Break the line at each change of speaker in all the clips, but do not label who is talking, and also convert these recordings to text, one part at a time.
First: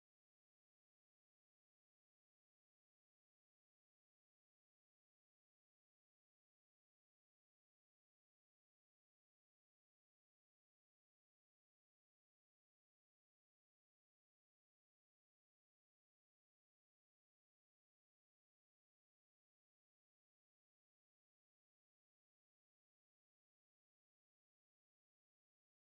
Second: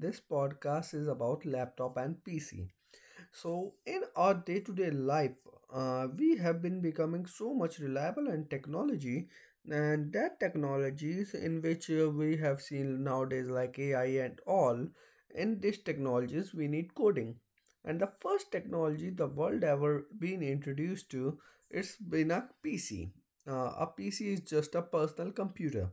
this podcast is about laptop and PC. So, in our day to day life, we have been becoming so much reliable and technology, and that technologies in which we have seen nowadays, like AI and all, in these technologies, we need coding. And the first technology the world ever been introduced to, it's been a PC. A PC is just a personal computer,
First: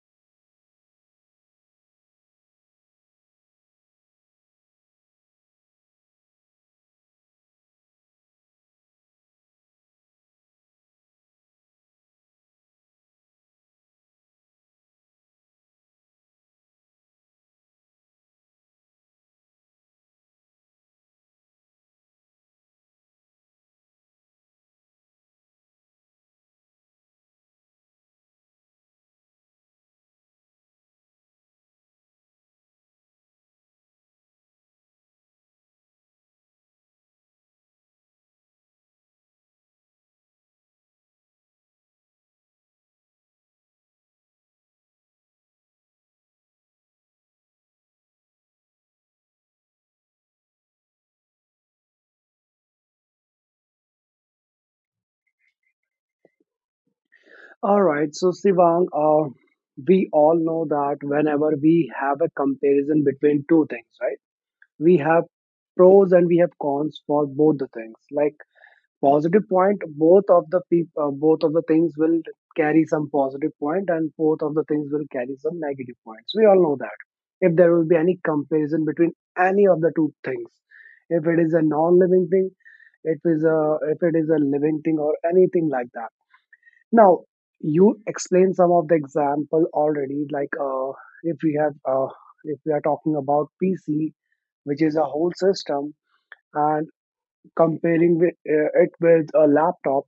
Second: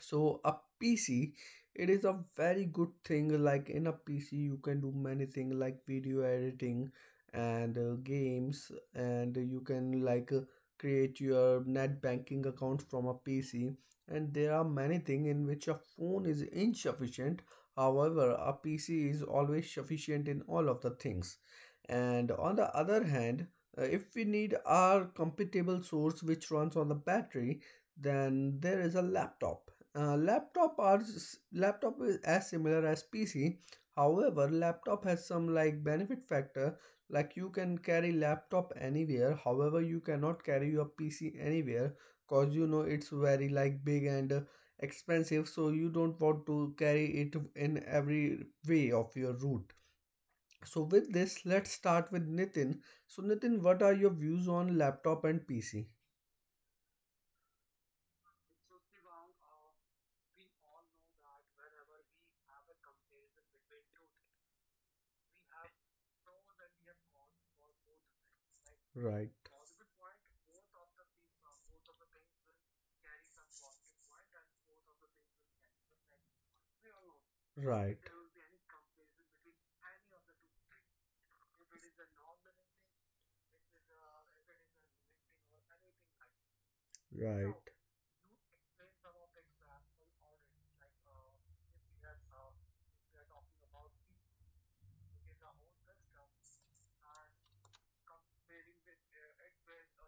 so a pc it is a very good thing, like in a pc you can do many things like video editing and games, and you can like create your net banking account from a pc. And there are many things in which a phone is insufficient, however a pc is always sufficient in all of the things. And on the other hand, if we need our compatible source which runs on the battery, then there is a laptop. Uh, laptop are laptop is as similar as PC. However, laptop has some like benefit factor. Like you can carry laptop anywhere. However, you cannot carry your PC anywhere because it's very like big and expensive. So you don't want to carry it in every way of your route. So with this, let's start with Nitin. So Nitin, what are your views on laptop and PC?
All right, so Sivang, we all know that whenever we have a comparison between two things, right? We have pros and we have cons for both the things. Like
Right,
positive point, both of the things will carry some positive point, and both of the things will carry some negative points. We all know that. If there will be
right,
any comparison between any of the two things, if it is a non-living thing, it is a if it is a living thing or anything like that now,
right.
you explained some of the example already, like if we have if we are talking about PC, which is a whole system, and comparing with, it with a laptop,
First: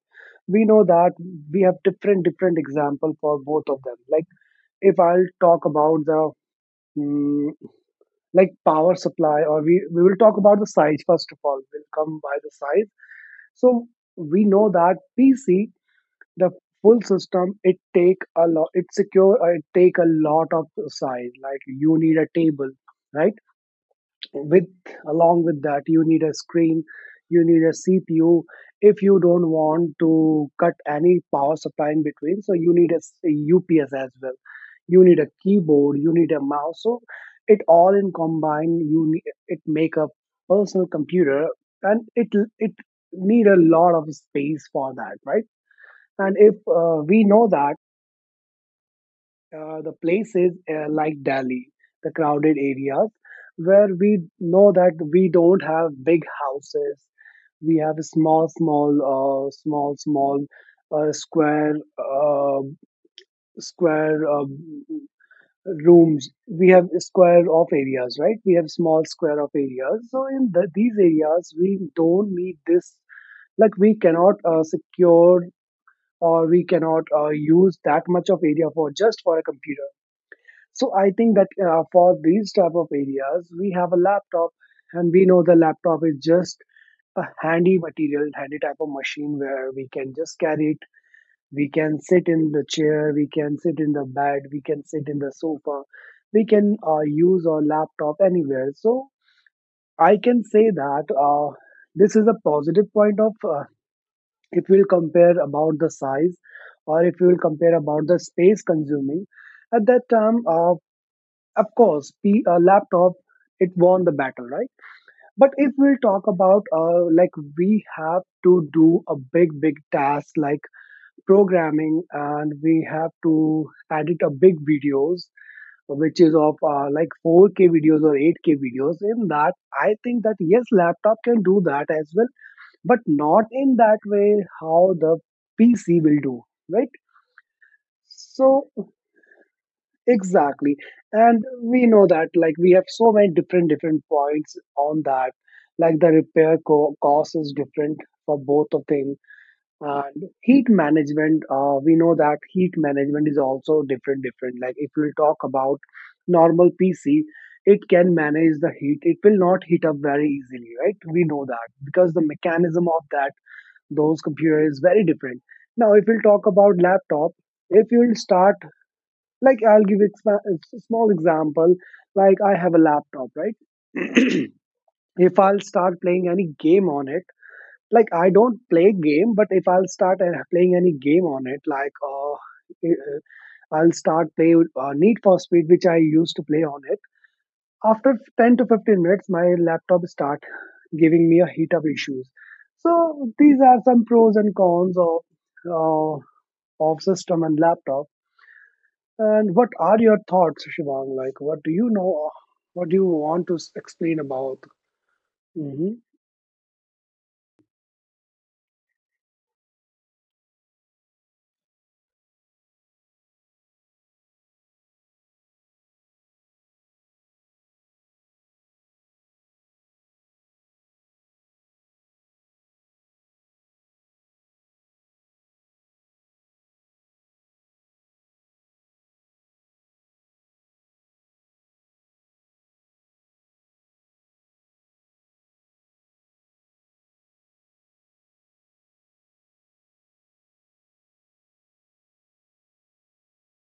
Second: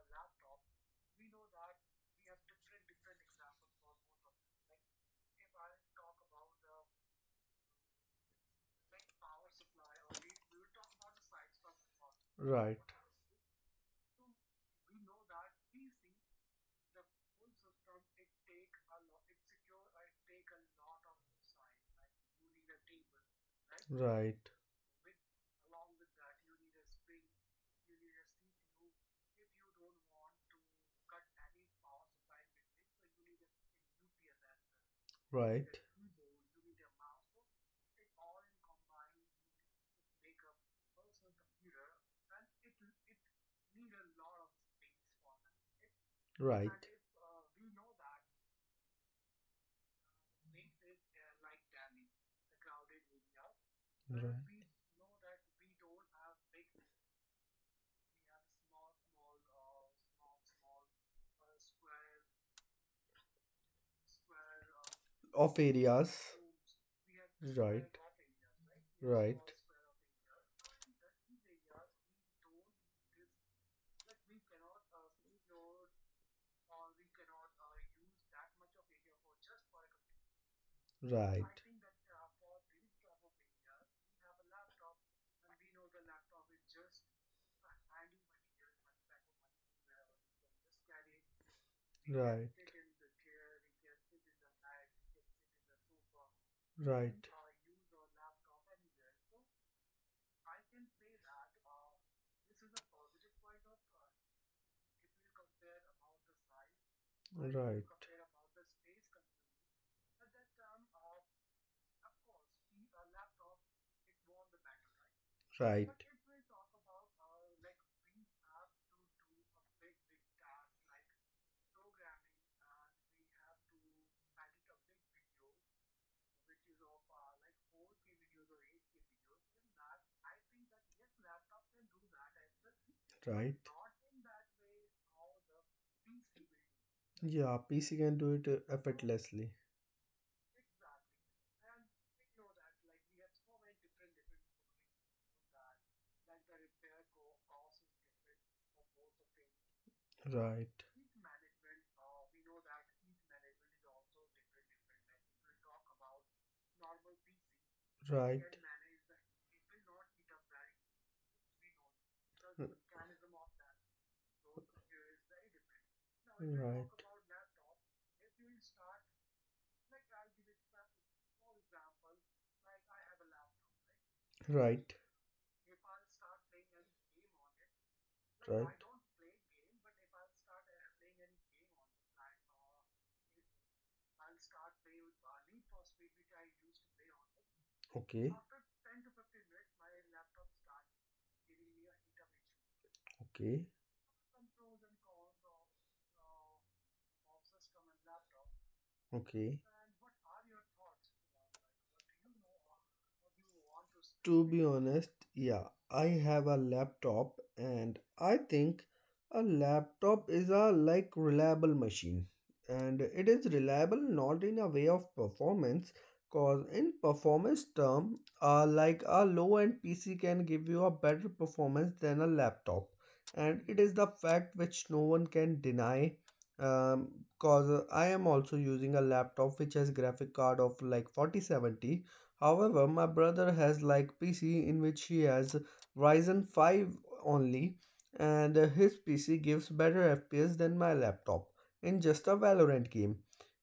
we know that we have different different example for both of them. Like if I'll talk about the mm, like power supply, or we will talk about the size first of all. We'll come by the
Right,
size. So we know that PC, the full system, it take a lot, it take a lot of size. Like you need a table, right?
right,
with along with that, you need a screen, you need a cpu. If you don't want to cut any power supply in between, so you need a ups as well. You need a
right,
keyboard, you need a mouse. So it all in combine you need, it make a personal computer, and it need a lot of space for that, right? And if
right, right.
we know that the places like Delhi, the crowded areas, where we know that we don't have big houses, we have small, small uh, square, uh, square
Of areas,
rooms. We have square of
right,
areas, right? We have small square of
right,
areas. So in the, these areas, we don't need this. Like we cannot secure, or we cannot use that much of area for just for a computer. So I think
right.
that for these type of areas we have a laptop. And we know the laptop is just a handy material, handy type of machine where we can just carry it. We can sit in
Right.
the chair, we can sit in the bed, we can sit in the sofa, we can
Right.
use our laptop anywhere. So I can say that this is a positive point of if we'll compare about the size, or if we'll compare
Right.
about the space consuming, at that time, of course, laptop, it won the battle, right? But if
Right.
we'll talk about like we have to do a big, big task like programming, and we have to edit a big videos, which is of like 4K videos or 8K videos, in that, I think that yes, laptop can do that as well, but not
Right.
in that way how the PC will do, right?
Yeah, PC can do it
So
effortlessly.
exactly, and we know that like we have so many different different points on that. Like the cost is different for both of them, and heat
Right.
management. We know that heat management is also different different. Like if we talk about normal PC. It can
Right.
manage the heat. It will not heat up very easily, right? We know that because the mechanism of that those computer is very different. Now if we'll talk
Hmm.
about
Right.
laptop, if you'll start, like a small example, like I have a laptop, right?
Right.
If I'll start playing any game on it, like I
So
don't
right.
play
I
game, but if I'll start playing any game on it, like
don't.
uh, I'll start play need for speed, which I used to play on it, after
Okay,
10 to 15 minutes my laptop start giving me a heat up issues. So these
okay,
are some pros and cons uh, of system and laptop. And
okay.
what are your thoughts, Shivang? Like, what do you know? What do you want to explain
To be
about?
honest, yeah,
Hmm.
I have a laptop and I think a laptop is a like reliable machine, and it is reliable not in a way of performance, cause in performance term like a low end PC can give you a better performance than a laptop, and it is the fact which no one can deny. um, Cause I am also using a laptop which has graphic card of like 4070. However, my brother has like PC in which he has Ryzen 5 only, and his PC gives better FPS than my laptop in just a Valorant game.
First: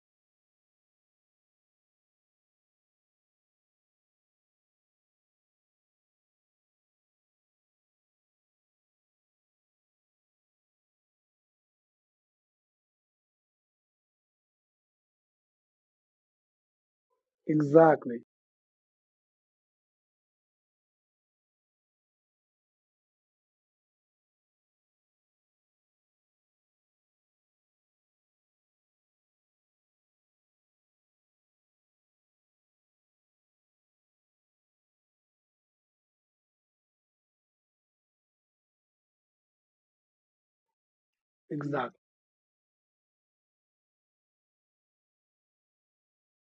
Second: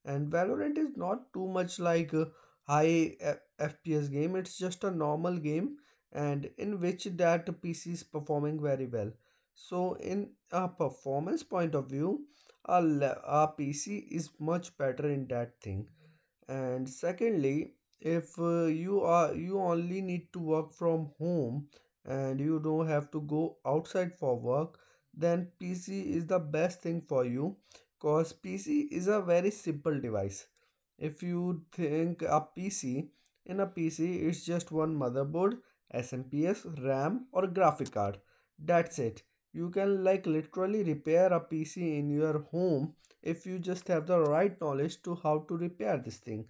And Valorant is not too much like a high FPS game, it's just a normal game, and in which that PC is performing very well. So in a performance point of view, our PC is much better in that thing. And secondly,
Exactly,
if you only need to work from home, and you don't have to go outside for work, then PC is the best thing for you. Cause PC is a very simple device. If you think a PC, in a PC it's just one motherboard, SMPS, RAM or graphic card, that's it. You can like literally repair a PC
exactly,
in your home if you just have the right knowledge to how to repair this thing.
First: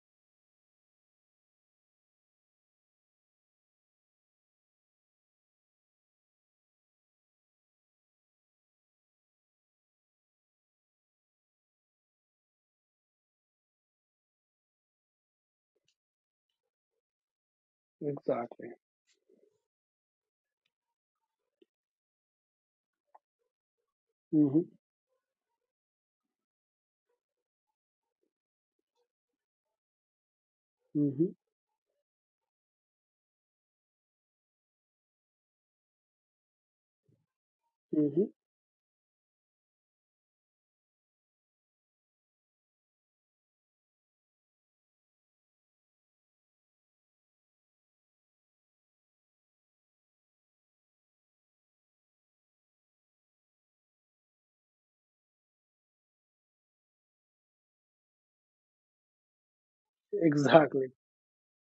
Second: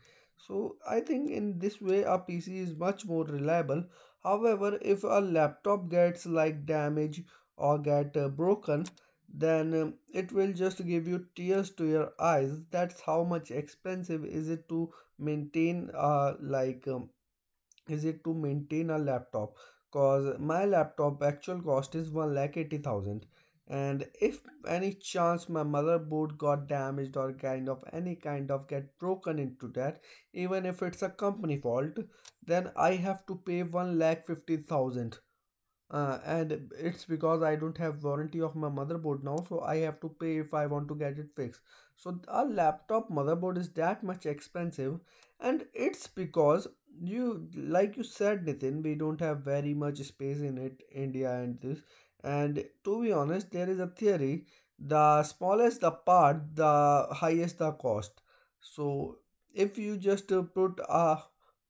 So I think in this way a PC is much more reliable. However, if a laptop gets like damaged or get broken, then it will just give you tears to your eyes, that's how much expensive is it to maintain
exactly.
a laptop. Cause my laptop actual cost is 1 lakh 80,000, and if
Hmm.
any chance my motherboard got damaged or kind of any kind of get broken into that, even if it's a
Hmm.
company fault, then I have to pay 1 lakh 50,000, and it's because I don't have
Hmm.
warranty of my motherboard now, so I have to pay if I want to get it fixed. So a laptop motherboard is that much expensive, and it's because you, like you said, Nitin, we don't have very much space in it, India and this. And to be honest, there is a theory: the smallest the part, the highest the cost. So if you just put
Exactly,
a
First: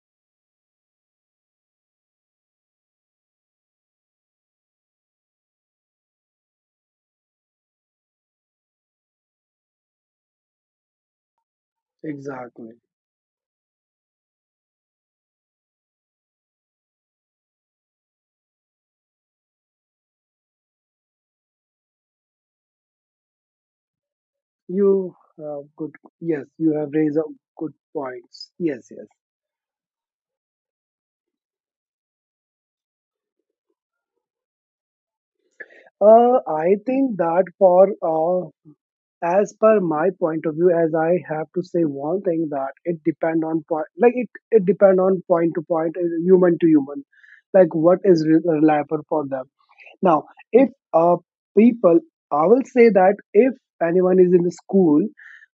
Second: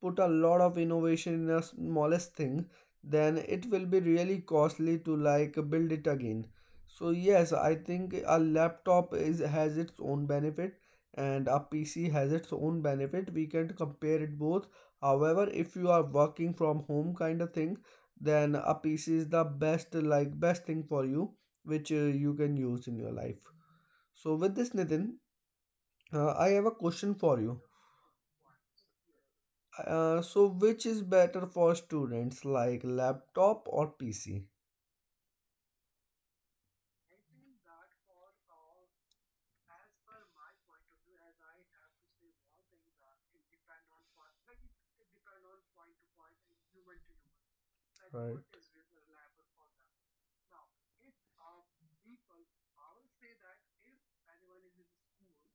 put a lot of innovation in the smallest thing, then it will be really costly to like build it again. So yes I think a laptop is has its own benefit, and a PC has its
exactly.
own benefit, we can compare it both. However, if you are working from home kind of thing, then a PC is the best like best thing for you, which you can use in your life. So with this, Nitin,
You have good. Yes,
I have
you
a
have
question
raised a
for you.
good points. Yes, yes.
So which is better for students like laptop or PC?
I think that for uh, as per my point of view, as I have to say one thing, that it depend on point, like it depend on point to point, human to human, like what is
Right.
reliable for them now. If people, I will say that if anyone is in the school,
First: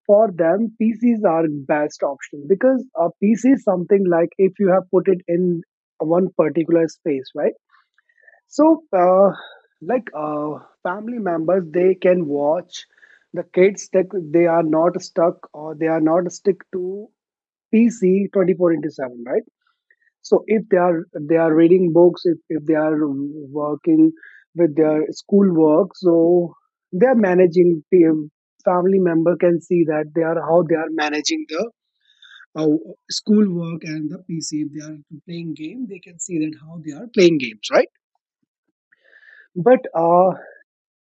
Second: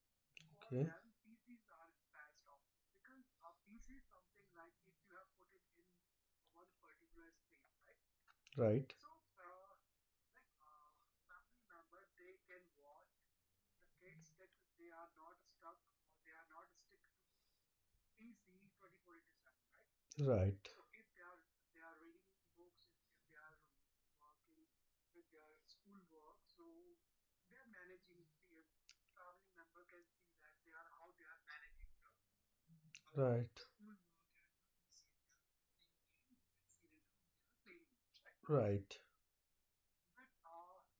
for them
Okay.
pcs are best option, because a pc is something like if you have put it in one particular space, right? So,
Right.
like family members, they can watch the kids. That they are not stuck or they are not stick to PC 24 into seven, right? So,
Right.
if they are, they are reading books, if they are working with their school work, so they are managing. The family member can see that they are how they are managing the. Uh, School
Right.
work and the PC. If they are playing game, they can see that how they are playing games, right?
Right.
But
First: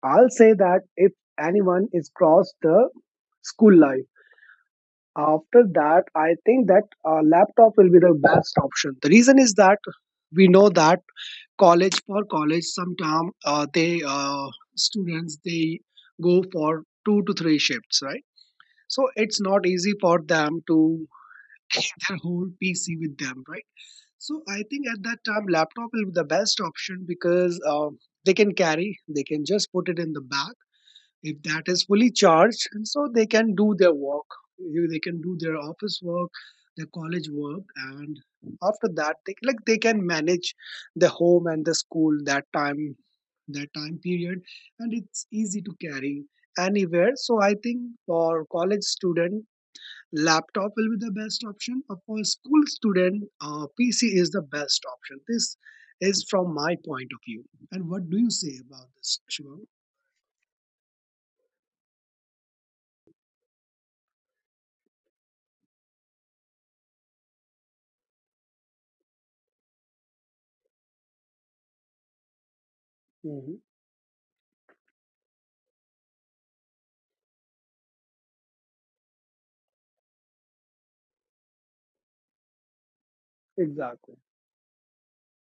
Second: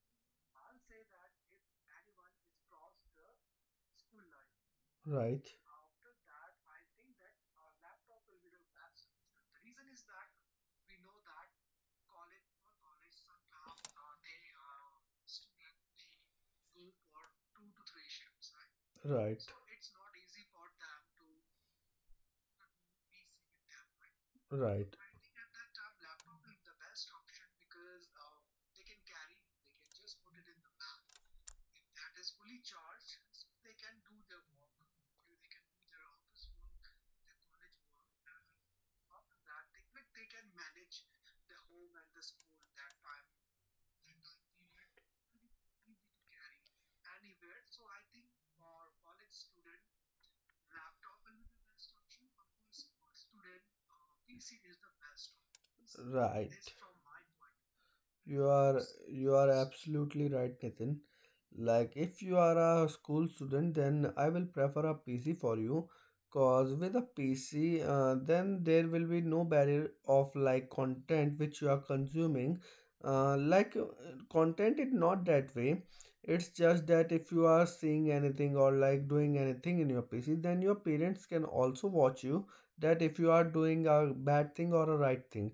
I'll say that if anyone is crossed the school life,
Right.
after that, I think that laptop will be the best option. The reason is that we know that college, sometime they students they go for two to three shifts, right? So it's not easy for them to take their whole PC with them, right? So I think
Right.
at that time, laptop will be the best option because they can carry, they can just put it in the bag if that is fully charged, and so they can do their work. They can do their office work, their college work, and after that they like they can manage the home and the school, that time, that time period, and it's easy to carry anywhere. So I think for college student laptop will be the best option. For school student, pc is the best option. This is
Right.
from
Right.
my point of view. And what do you
You
say
are
about this,
you are
Shivam?
absolutely right, Nitin. Like if you are a school student, then I will prefer a PC for you, cause with a PC, then there will be no barrier of like content which you are consuming.
Mhm.
Like content is not that way. It's just that if you are seeing anything or like doing anything in your PC, then your parents can also watch you. That if you are doing a
Exactly.
bad thing or a right thing,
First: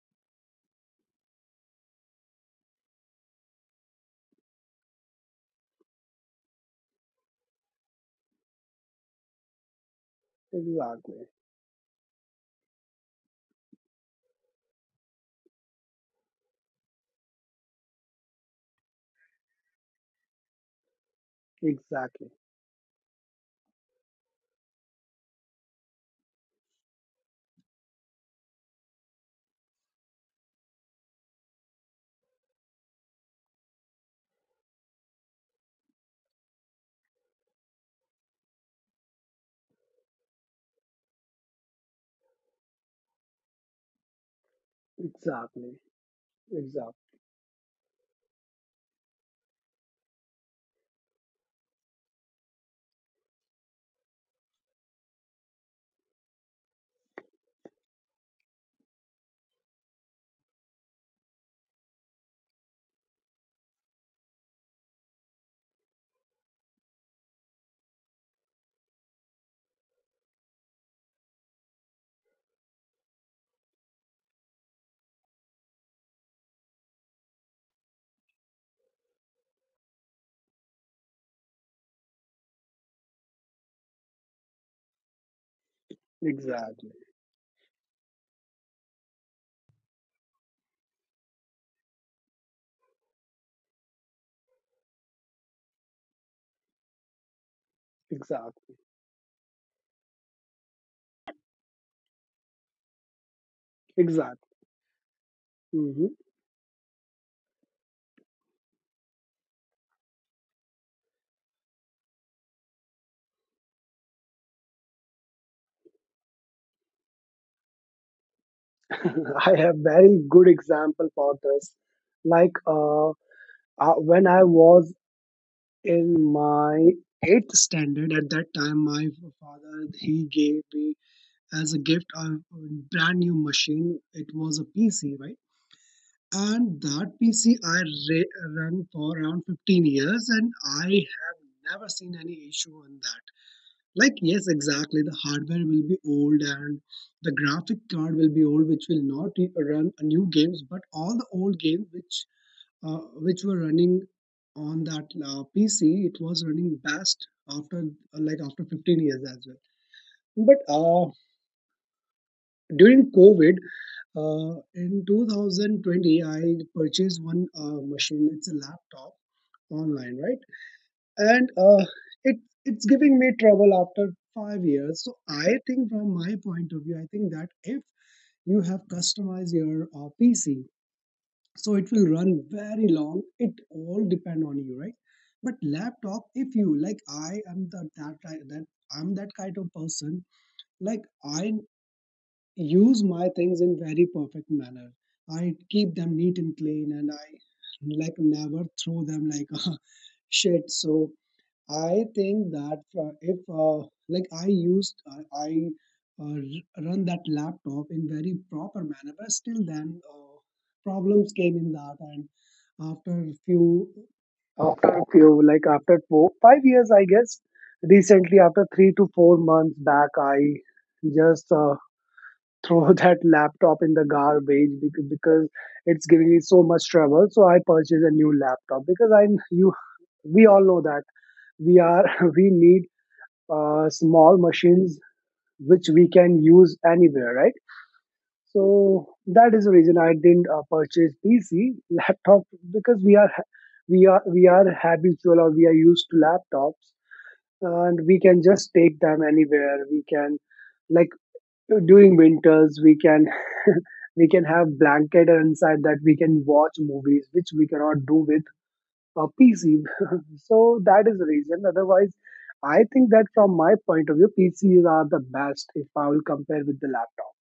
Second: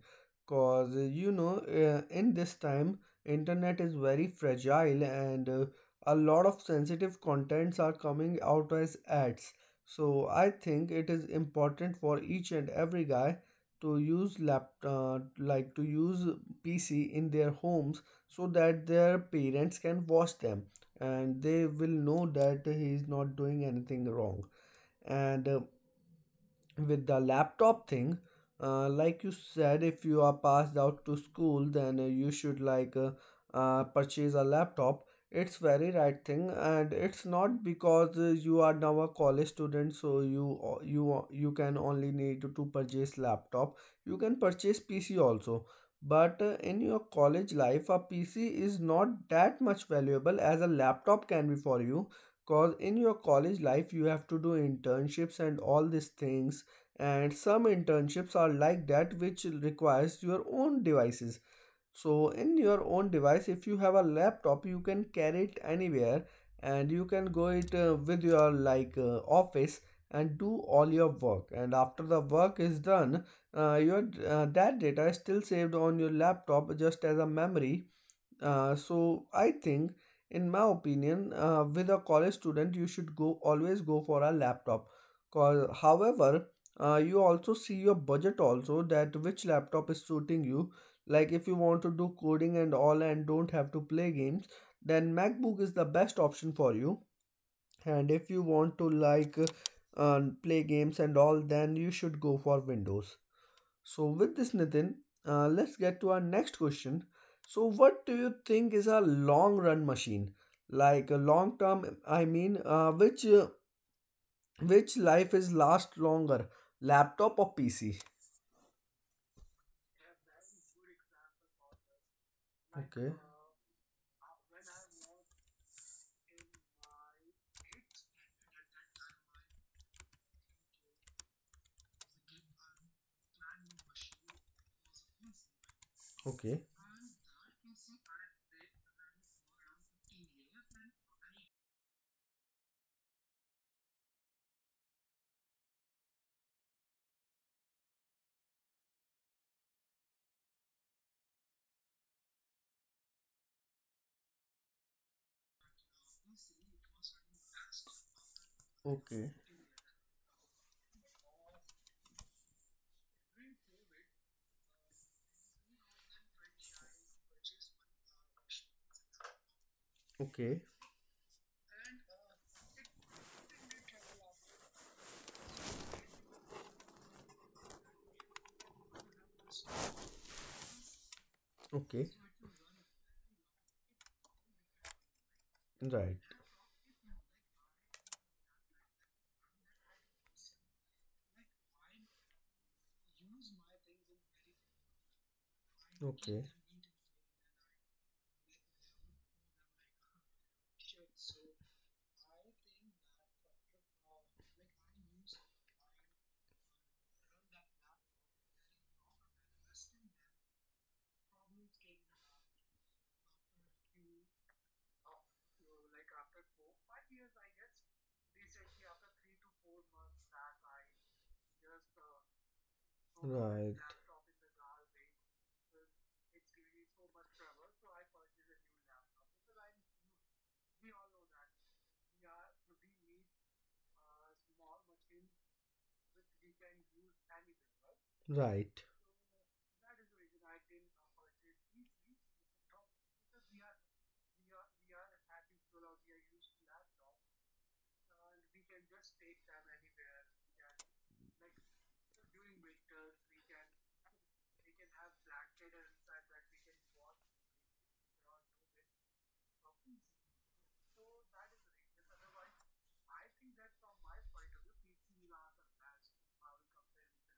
cause in this time internet is very fragile and a lot of sensitive contents are coming out as ads. So I think it is
Exactly.
important for each and every guy to use lap like to use PC in their homes, so that their parents can watch them and they will know
Exactly.
that he is not doing anything wrong. And with the laptop thing, like you said, if you are passed out to school, then you should like purchase a laptop. It's very right thing, and it's not because you are now a college student, so you o- you you can only need to purchase laptop. You can purchase PC also,
Exactly.
but in your
Exactly.
college life a PC is not that much valuable as a laptop can be for you, because in your college life you have to do internships and all these things, and some internships are like that which requires your own devices. So in your own device, if you have a laptop, you can carry it anywhere, and you can go it with your like office, and do all your work, and after the work is done, your that data is still saved on your laptop just as a memory. So I think, in my opinion, with a college student, you should go always go for a laptop. Cause, however,
Exactly.
you also see your budget also that which laptop is suiting you. Like if you want to do coding and all and don't have to play games, then MacBook is the best option for you. And if you
Exactly.
want to like play games and all, then you should go for Windows. So, with
Exactly.
this, Nitin, let's get to
Hmm.
our next question. So, what do you think is a long run machine? Like a long term, I mean, which life is last longer, laptop or PC?
I have very good example for this. Like
Okay,
when I was in my eighth standard, at that time, my father he gave me as a gift a brand new machine. It was a PC, right?
okay,
And that PC run for around 15 years, and I have never seen any issue on that. Like, yes, exactly. The hardware will be old, and the graphic card will be old, which will not run a new games, but all the old games which were running on that PC, it was running best after like after 15 years
okay,
as well. But during COVID, in 2020, I purchased one machine. It's a laptop, online, right?
okay,
And it it's giving me trouble after 5 years. So I think, from my point of view, I think that if you have customized your PC, so it will
okay.
run very long. It all depend on you, right? But
Right.
laptop, if you like, I am the, that ki- that I'm that kind of person. Like I use my things in very perfect manner. I keep them neat
Okay.
and clean, and I like never throw them like shit. So I think that if like I run that laptop in very proper manner, but still then problems came in that, and after few after few, like after 4 5 years I guess, recently after 3 to 4 months back I just throw that laptop
Right.
in the garbage, because it's giving me so much trouble. So I purchased a new laptop because I you we all know that we are we need small machines which we can use anywhere, right?
Right.
So that is the reason I didn't purchase pc laptop, because we are habitual, or we are used to laptops, and we can just take them anywhere, we can like during winters we can we can have blanket inside that, we can watch movies, which we cannot do with PC. So that is the reason. Otherwise, I think that from my point of view, PCs are the best if I will compare with the laptop.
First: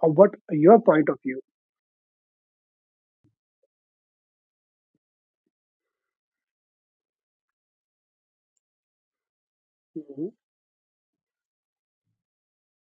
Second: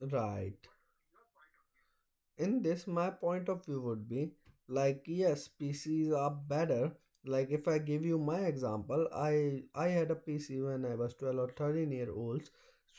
Or what
Right.
your point of view?
In this my point of view would be, like yes PCs are better, like if I give you my example, I had a
Hmm.
PC when I was 12 or 13-year olds,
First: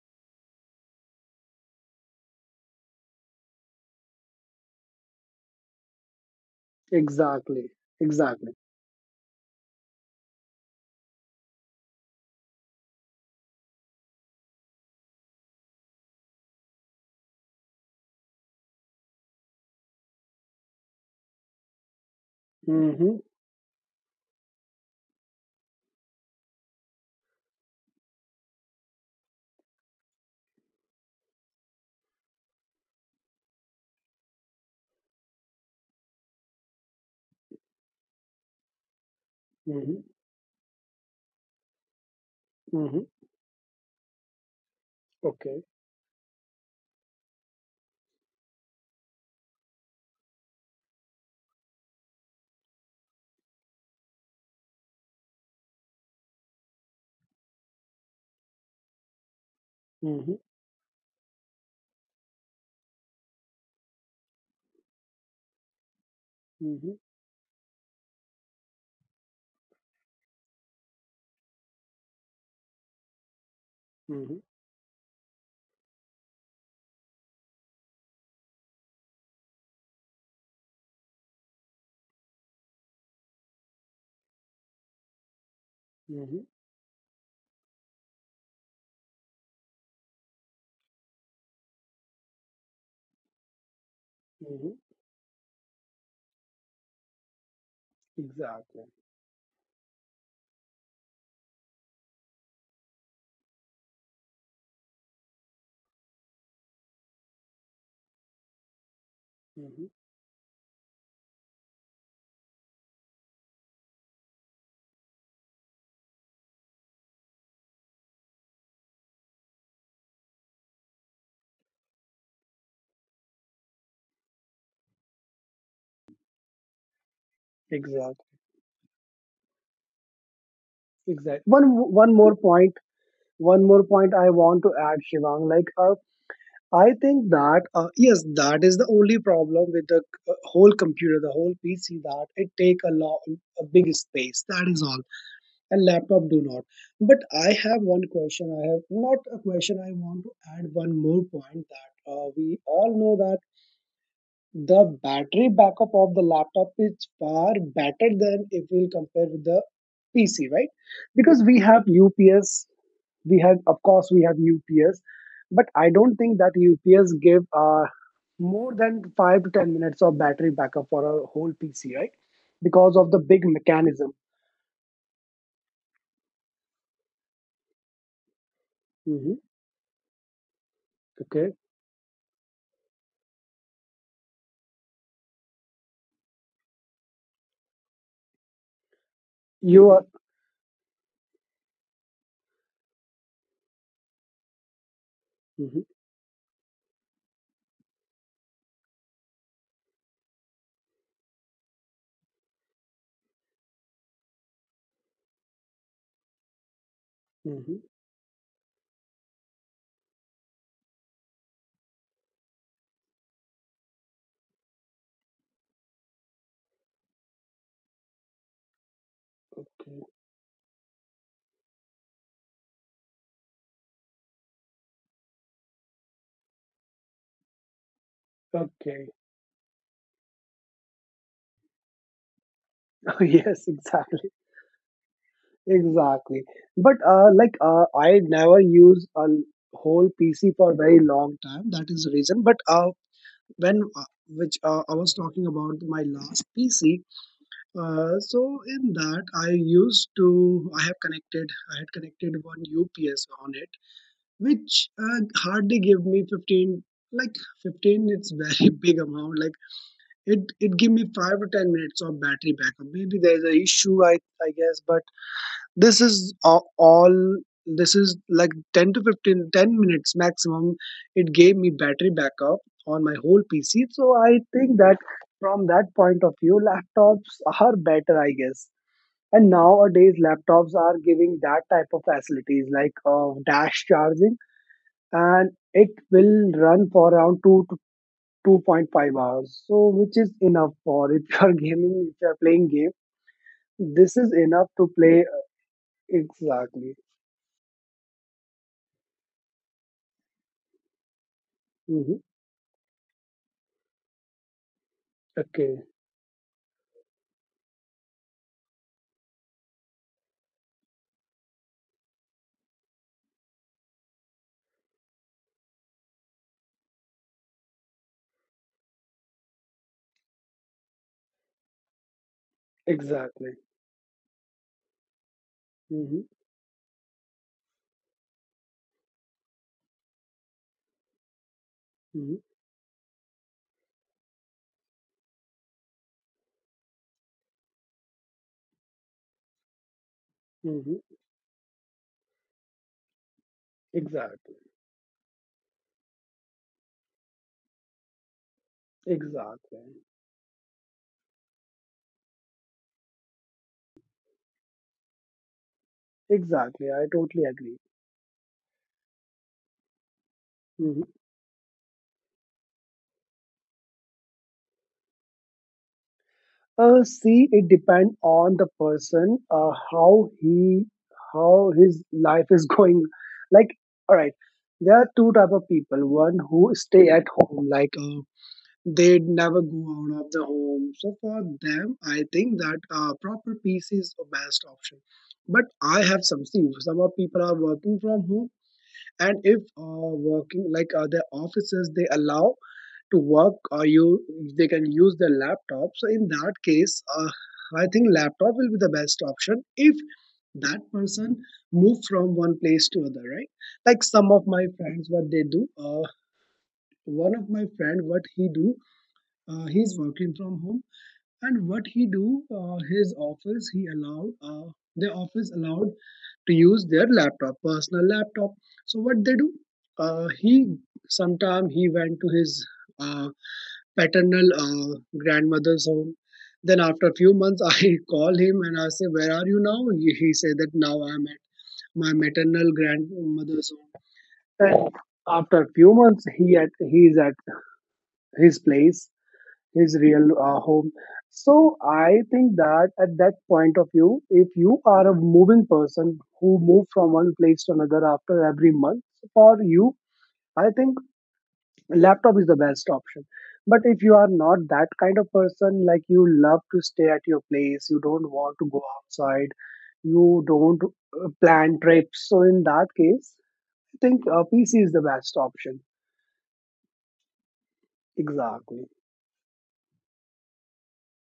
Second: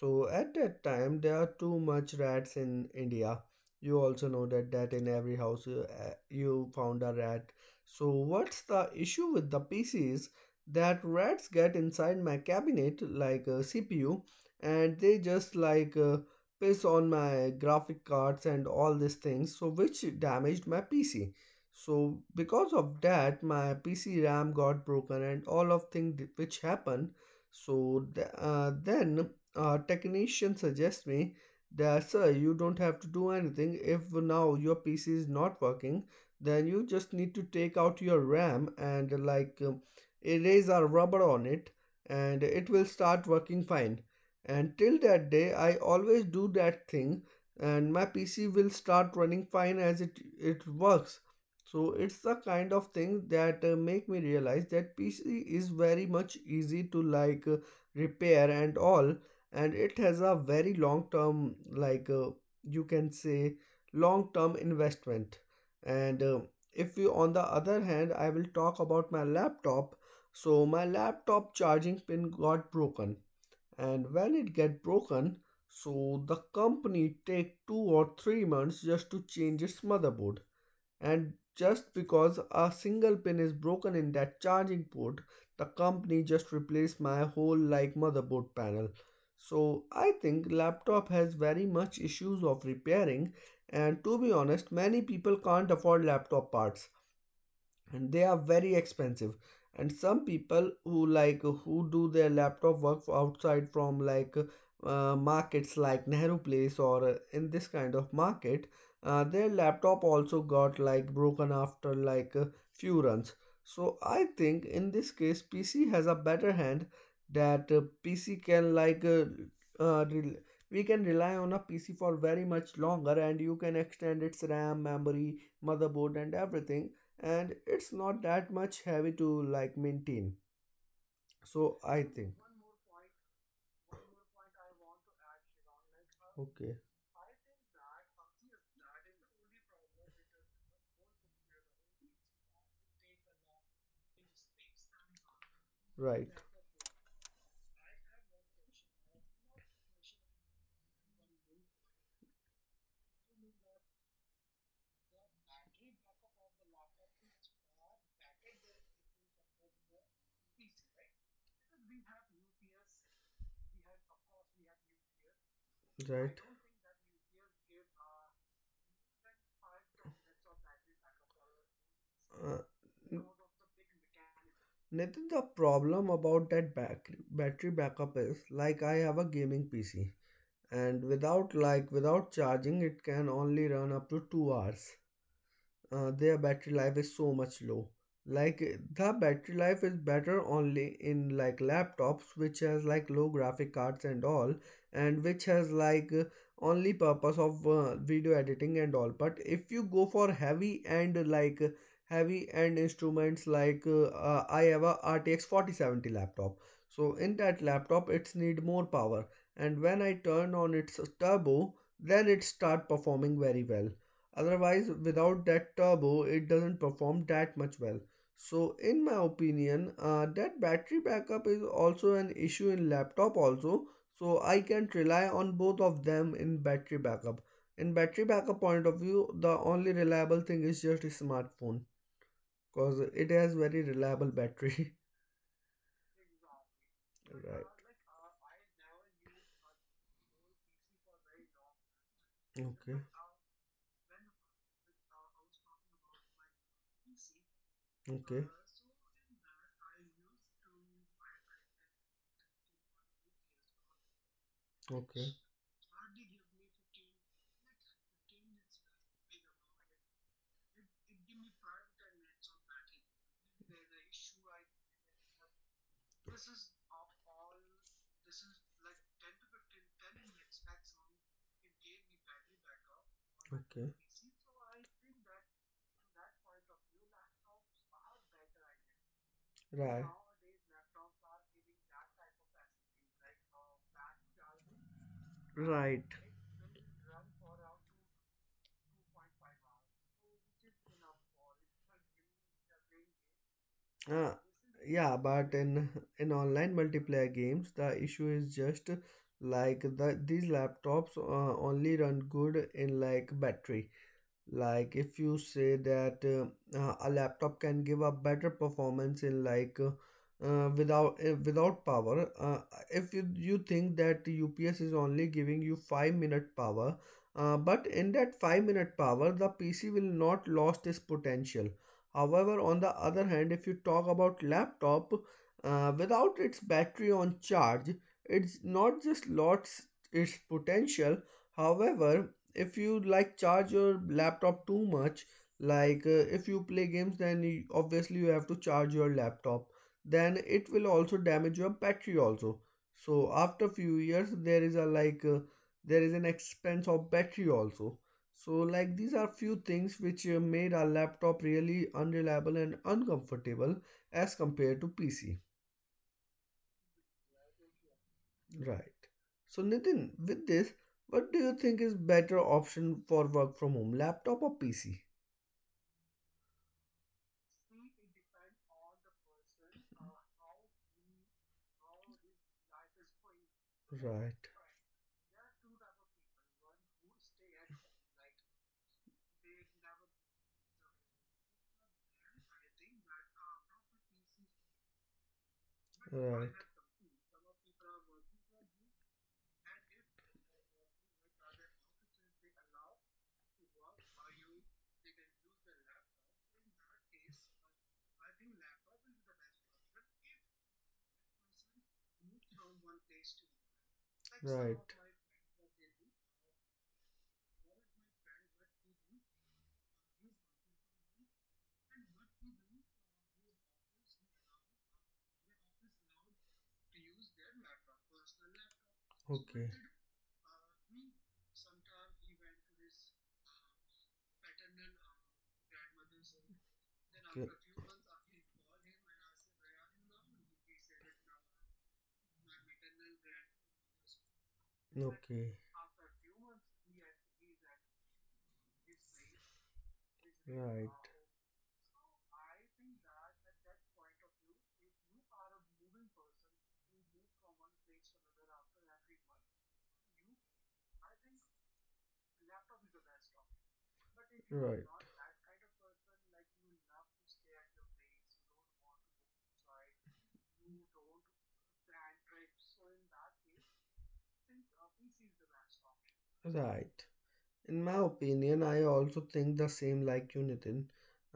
so at that time there are too much rats in India. You also know that in every house you found a rat.
Exactly.
So
Exactly.
what's the issue with the PCs, that rats get inside my cabinet like a CPU, and they just like piss on my graphic cards and all these things, so which damaged my PC. So because of
Mm-hmm.
that my PC RAM got broken and all of things which happened. So then technician suggests me that sir you don't have to do anything, if now your PC is not working then you just need to take out your RAM and like
Mm-hmm.
erase our rubber on it, and it will
Mm-hmm.
start working fine. And till that day,
Okay.
I always do that thing, and my PC will start running fine as it works. So it's the kind of thing that make me realize that PC is very much easy to like repair and all, and it has
Mm-hmm.
a very long term, like you can say, long term investment. And
Mm-hmm.
if you on the other hand, I will talk about my laptop. So my laptop charging pin got broken, and when
Mm-hmm.
it get broken, so the company take 2 or 3 months just to change its motherboard. And just because a single pin is broken in that charging port, the company
Mm-hmm.
just replaced my whole like motherboard panel. So I think laptop has very much issues of repairing, and to be honest
Mm-hmm.
many people can't afford laptop parts, and they are very
Exactly.
expensive. And some people who like who do their laptop work outside from like markets like Nehru Place or in this kind of market, their
Mm-hmm.
laptop also got like broken after like a few runs. So I think in this case PC has a better hand, that PC can like uh, rel- we can rely on a PC for very much longer, and you can extend its RAM memory, motherboard and everything, and it's not
Exactly.
that much heavy to like maintain.
Exactly. One
So I
one more
think
point. One more point I want to add, Shivang. Like
okay,
I think that yes, that is the only problem with the whole computer, the whole PC. That it take a lot, a big space. That is all. And laptop
right,
do not. But I have one question. I have not a question. I want to add one more point that we all know that the battery backup of the laptop is far better than if we'll compare with the PC, right? Because we have UPS. We have, of course, we have UPS, but I don't think
right.
that UPS give a more than 5 to 10 minutes of battery backup for a whole PC, right?
Uh,
Because of the big mechanism.
Nathan, the problem about that battery backup is like I have a
Hmm
gaming PC, and
Okay,
without like without charging it can only run up to 2 hours. Uh, their battery life is so much low, like the battery
you
life
are.
is better only in like laptops which has like low graphic cards and all, and which has
Hmm
like only purpose of video editing and all. But if you go for heavy and like heavy end instruments like I have a RTX 4070 laptop, so in that
hmm
laptop it's need more power, and when I turn on its turbo then it start performing very well. Otherwise without that turbo it doesn't perform that much well. So in my opinion, that battery backup is also an issue in laptop also, so I can't rely on both of them in battery backup. In battery backup point of
Okay.
view, the only reliable thing is just a smartphone because it has
Yes,
very reliable
exactly,
battery.
exactly. But
Right,
I never use a whole PC for a very long time. That is the reason. But
okay,
when which I was talking about my last PC.
okay,
So in that I used to I have connected I had connected one UPS on it, which
okay,
hardly give me 15, like 15. It's very big amount. Like it give me 5 to 10 minutes of battery backup. Maybe there is a issue, I guess, but all this is like 10 to 15, 10 minutes maximum it gave me battery backup on my whole PC.
okay,
So I think that from that point of view, laptops are better, I guess. And
right.
nowadays laptops are giving that type of facilities like dash charging, and it
Right.
will run for around 2 to 2.5 hours, so which is enough for if you are gaming. If you are playing game, this is
Uh,
enough to
yeah,
play
but in online
exactly.
multiplayer games, the issue is just like the these laptops only
hmm
run good in like battery. Like if you say
okay,
that a laptop can give a better performance in like without without power, if you think that UPS is only giving you 5-minute power, but in that 5-minute power the PC will not lost its potential. However, on the other
exactly
hand, if you talk about laptop,
hmm
without its battery on charge, it's not just lost its potential.
hmm
However, if you like charge your laptop too much, like if you play games then obviously you have to charge your laptop, then it will
hmm
also damage your battery also. So after few years
exactly.
there is a like there is an expense of battery also. So like these are few
Exactly,
things which made our laptop really unreliable and uncomfortable as compared to PC.
exactly. I totally agree.
Right. So Nitin, with this,
Mm-hmm.
what do you think is better option for work from home, laptop or PC?
See, it depends on the person, how his life is going. Like, all right,
Right.
there are two type of people. One who stay at home, like they never go out of the home. So for them, I think that proper peace is the best option. But I have some,
Right.
see, some of people are working from home, and if working like their offices, they allow to work, or you they can use their laptop. So in that case I think laptop will be the best option if that person move from one place to other, right? Like some of my
Right.
friends, what they do, one of my friend, what he do, he's working from home, and what he do, his office he allowed, the office allowed to use their laptop, personal laptop. So what they do,
Okay.
he sometime he went to his uh, paternal grandmother's home. Then after a few months, I call him and I say, "Where are you now?" He said that now I'm at my maternal grandmother's home. And
Okay. Okay.
after a few months, he is at his place, his real home.
Right.
So I think that at that point of view, if you are a moving person who move from one place to another after every month, for you, I think laptop is the best option. But if you are not that
Right.
kind of person, like you love to stay at your place, you don't want to go outside, you don't plan trips, so in that case I think a PC is the best option.
Right. In my opinion, I
Exactly.
also think the same like you, Nitin.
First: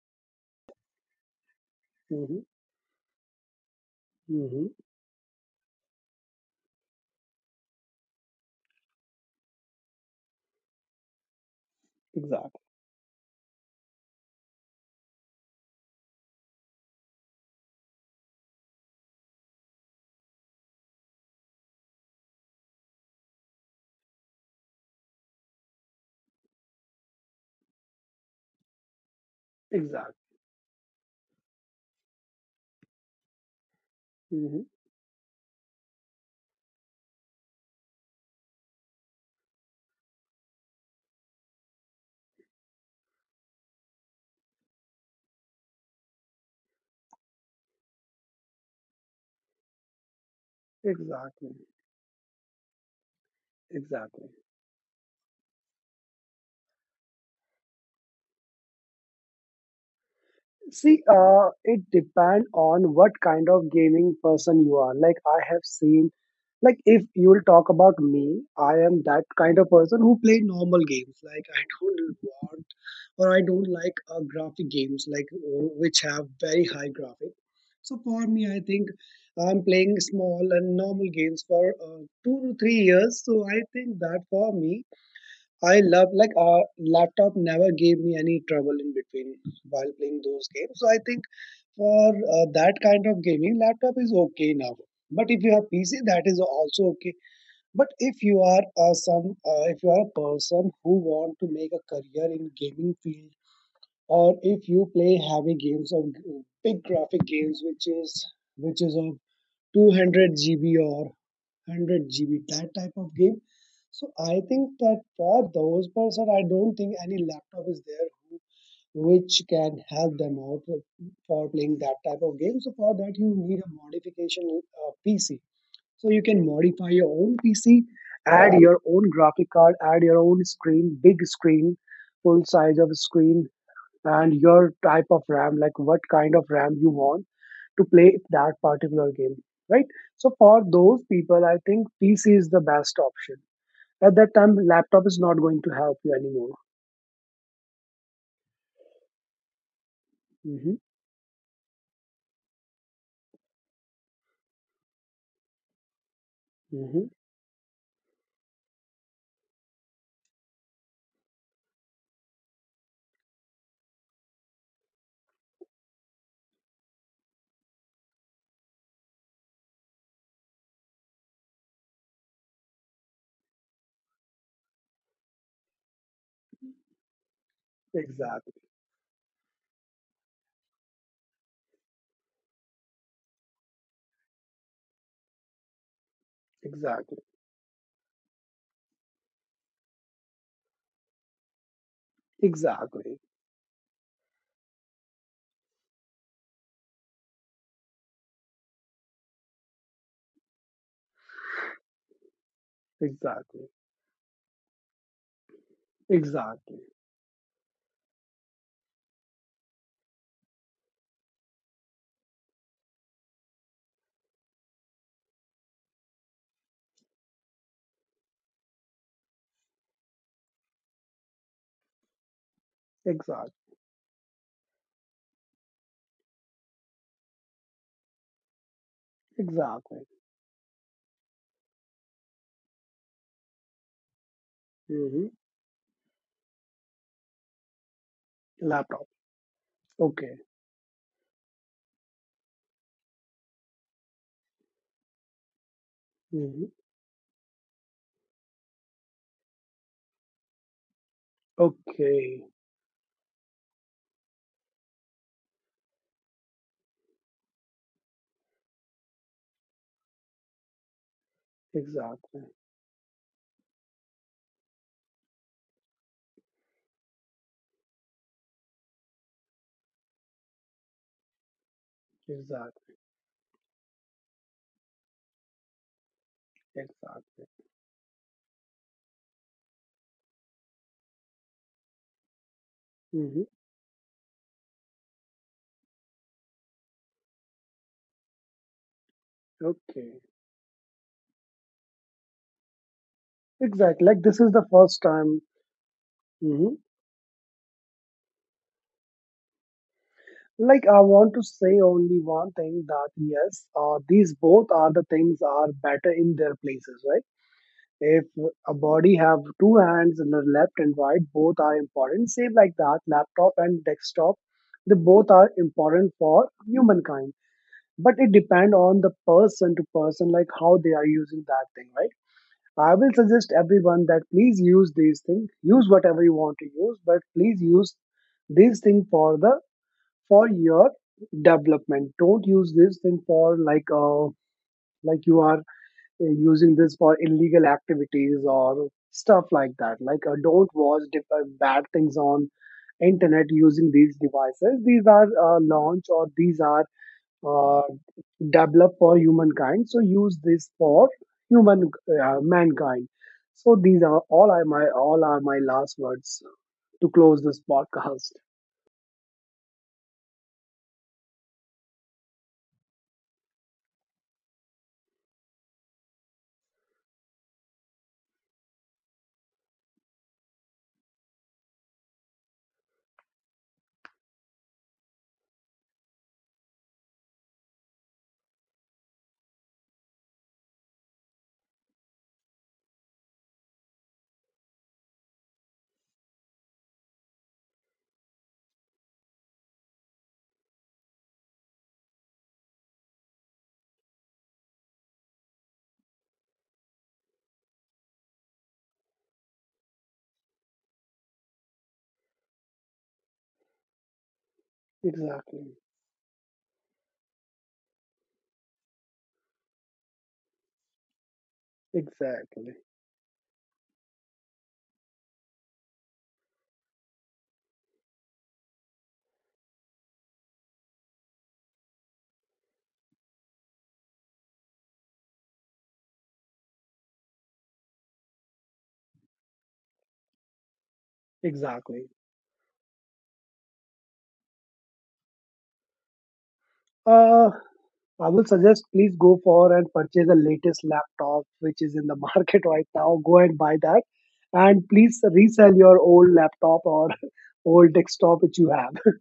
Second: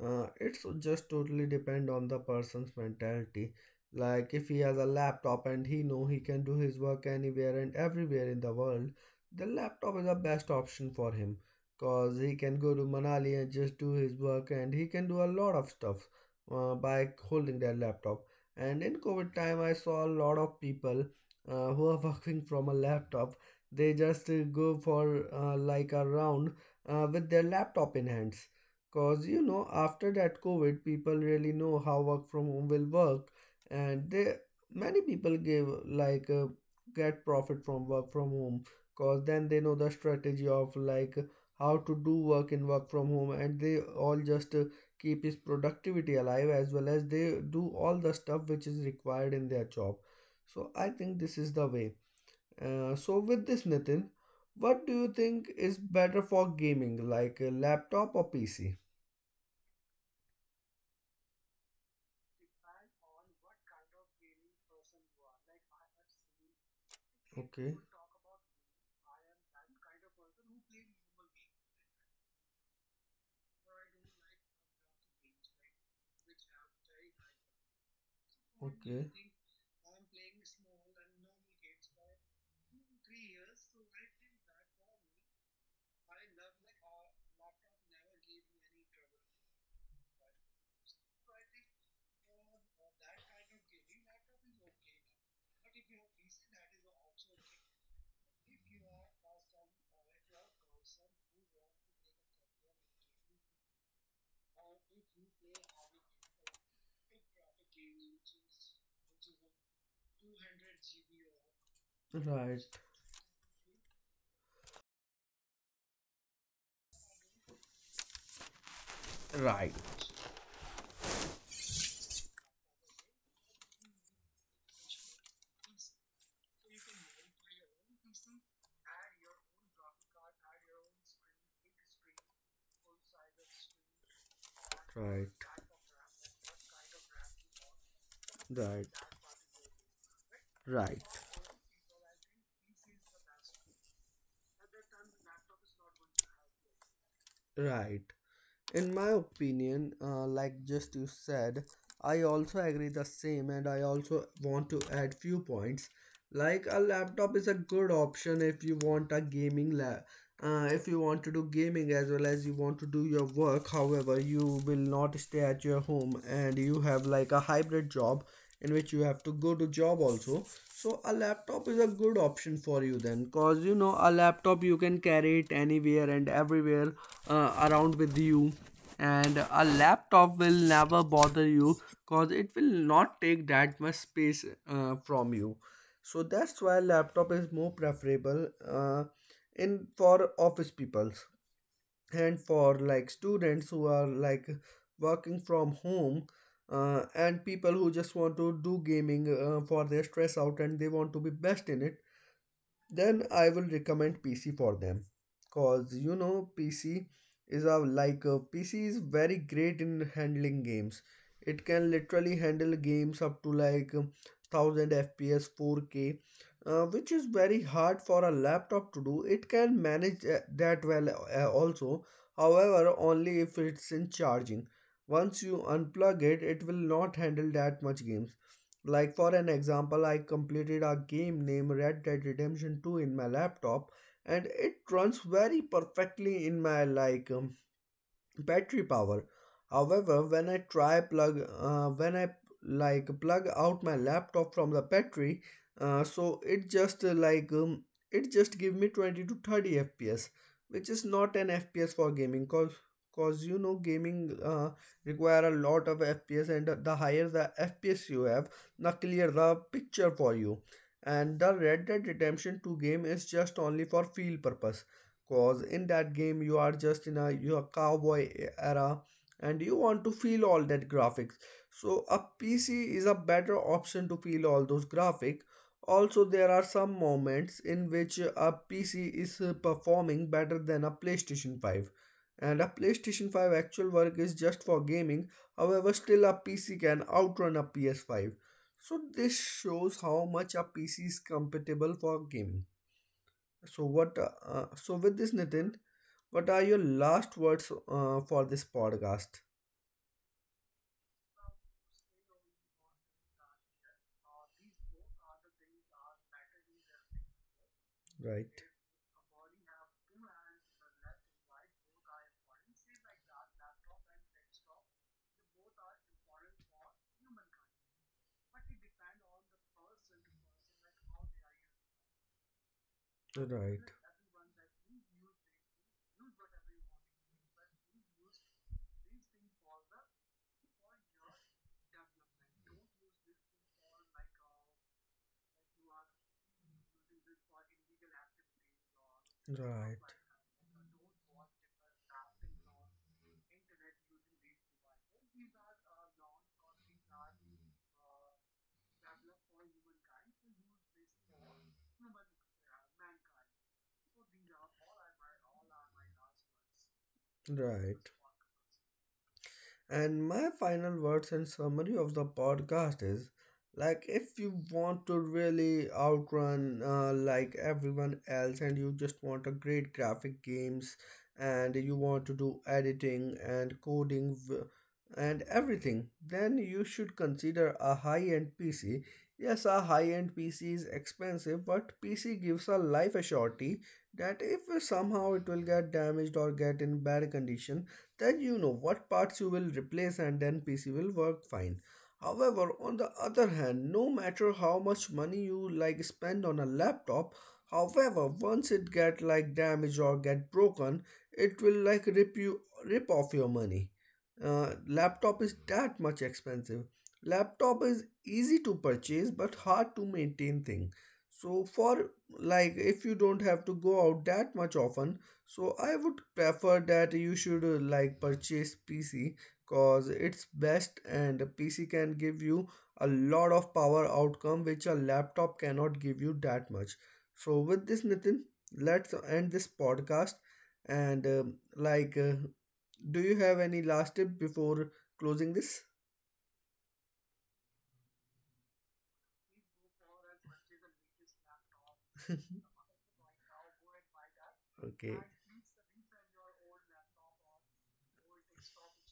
It's just totally depend on the
hmm
person's mentality. Like if he
hmm
has a laptop and he know he can do his work anywhere and everywhere in the world, the laptop is the best option for him. Cause he can
exactly
go to Manali and just do his work, and he can do a lot of stuff by holding their laptop. And in COVID time, I saw a lot of people who are working from a laptop. They just go for like a round with their laptop in hands. Cause you know, after
exactly
that COVID, people really know how work from home will work, and they
hmm
many people give like get profit from work from home. Cause then they know the strategy of like how to do work in work from home, and they all just keep his productivity alive, as well as they do all the stuff which is required in their job. So I think this is
exactly
the way. So with this, Nitin,
exactly.
what do you think is better for gaming, like a laptop or PC?
See, it depend on what kind of gaming person you are. Like I have seen, like if you will talk
Okay,
about me, I am that kind of person who play normal games. Like I don't want, or I don't like graphic games like which have very high graphic. So for me, I think
okay,
I'm playing small and normal games for 2 to 3 years. So I think that for me, I love like laptop never gave me any trouble in between while playing those games. So I think for that kind of gaming, laptop is okay now. But if you have PC, that is also okay. But if you are if you are a person who want to make a career in gaming field, or if you play heavy games or big graphic games, which is of 200 GB or 100 GB,
right,
that type of game. So I think that for those person, I don't think any laptop is there which
right,
can help them out for playing that type of game. So for that, you need a modification PC, so you can modify your own PC, add your own graphic card, add your own screen, big screen, full size of screen, and your type of
right,
RAM, like what kind of RAM you want to play that particular game, right? So for
right,
those
right,
people, I think PC is the best option. At that time, laptop is not going to help you anymore.
right. In my opinion, like
Hmm
just you said, I also agree the same, and I also want to add few points. Like a
hmm
laptop is a good option if you want a gaming lab, if you want to do gaming as well as you want to do your work, however you will not stay at your home and you have like a hybrid job in which you have to go to job also. So a laptop is a good option for you then, cause you know a laptop you can carry it anywhere and everywhere around with
Exactly.
you, and a laptop will never bother you, cause it will not take that much space from you. So that's why
Exactly.
laptop is more preferable in for office peoples, and for like
Exactly.
students who are like working from home. Uh, and people who just want to do gaming for their stress out and they want to be best in it, then I will
Exactly.
recommend PC for them, because you know
Exactly.
PC is a like a PC is very great in handling games. It can literally handle games up to like 1000 FPS, 4K, which is very hard for a laptop to do. It can manage that well also. However, only if
Exactly.
it's in charging. Once you unplug it, it will not handle that much games. Like for an
Exactly.
example, I completed a game named Red Dead Redemption 2 in my laptop, and it runs
hmm
very perfectly in my like battery
Laptop.
power. However,
Okay.
when I like plug out my laptop from the battery, so it
hmm
just it just give me 20 to 30 FPS, which is not an FPS for
Okay,
gaming. Cause cause you know gaming require a lot of FPS, and the higher the FPS you have, the clearer the picture for you. And the Red Dead
exactly,
Redemption 2 game is just only for feel purpose. Cause in that game you are just in a your cowboy era, and you want to feel all that graphics. So a
exactly,
PC is a better option to feel all those graphics. Also, there are some
exactly.
moments in which a PC is performing better than a PlayStation 5. And a PlayStation
hmm
5 actual work is just for gaming, however, still a PC can outrun a PS5. So, this shows
Okay,
how much a PC is compatible for gaming. So
exactly.
what?
Like this is the
So
first
with this,
time.
Nitin, what are
Hmm
your last words for this podcast?
Like I want to say only one thing, that yes, these both are the things are better in their places, right? If
Right.
a body have two hands and the left and right, both are important. Same like that, laptop and desktop, they both are important for humankind. But it depend on the person to person, like how they are using that thing, right? I will suggest
Right.
everyone that please use these things. Use whatever you want to use, but please use these thing for the for your development. Don't use this thing for like uh, like you are using this for illegal activities or stuff like that.
Right.
Like don't watch bad things on internet using these devices. These are launched, or these are uh, develop for humankind. So use this for human mankind. So these are all are my last words to close this
Right.
podcast.
And my final words and summary of the podcast is like if you want to really outrun like everyone else, and you just want a great graphic games and you want to do editing and coding and everything, then you should consider a high-end PC. Yes, a high-end PC is expensive, but PC gives a life assurity that if somehow it will get damaged or get in bad condition, then you know what parts you will replace and then PC will work fine. However, on the other hand, no matter how much money you like spend on a laptop, however, once it get like damaged or get broken, it will like rip off your money. Laptop is
Exactly,
that much expensive. Laptop is easy to purchase but hard to maintain thing. So for like
exactly,
if you don't have to go out that much often, so I would prefer that you should like purchase PC, cause it's best, and PC can give you a lot of power outcome which a laptop cannot give you that much. So with this, Nitin, let's end this podcast and
exactly.
do you have any last tip before closing this?
Uh, I will suggest please go for and purchase the latest laptop which is in the market right now. Go and buy that, and please
Okay.
resell your old laptop or old desktop which you have.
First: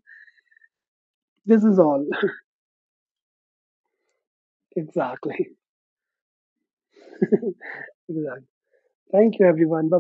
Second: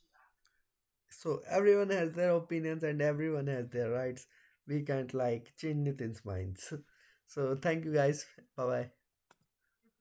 So
This is
everyone
all.
has their opinions and everyone has their rights. We can't like
Exactly.
change Nitin's minds. So thank you guys.
Exactly.
Bye bye.
Thank you, everyone. Bye.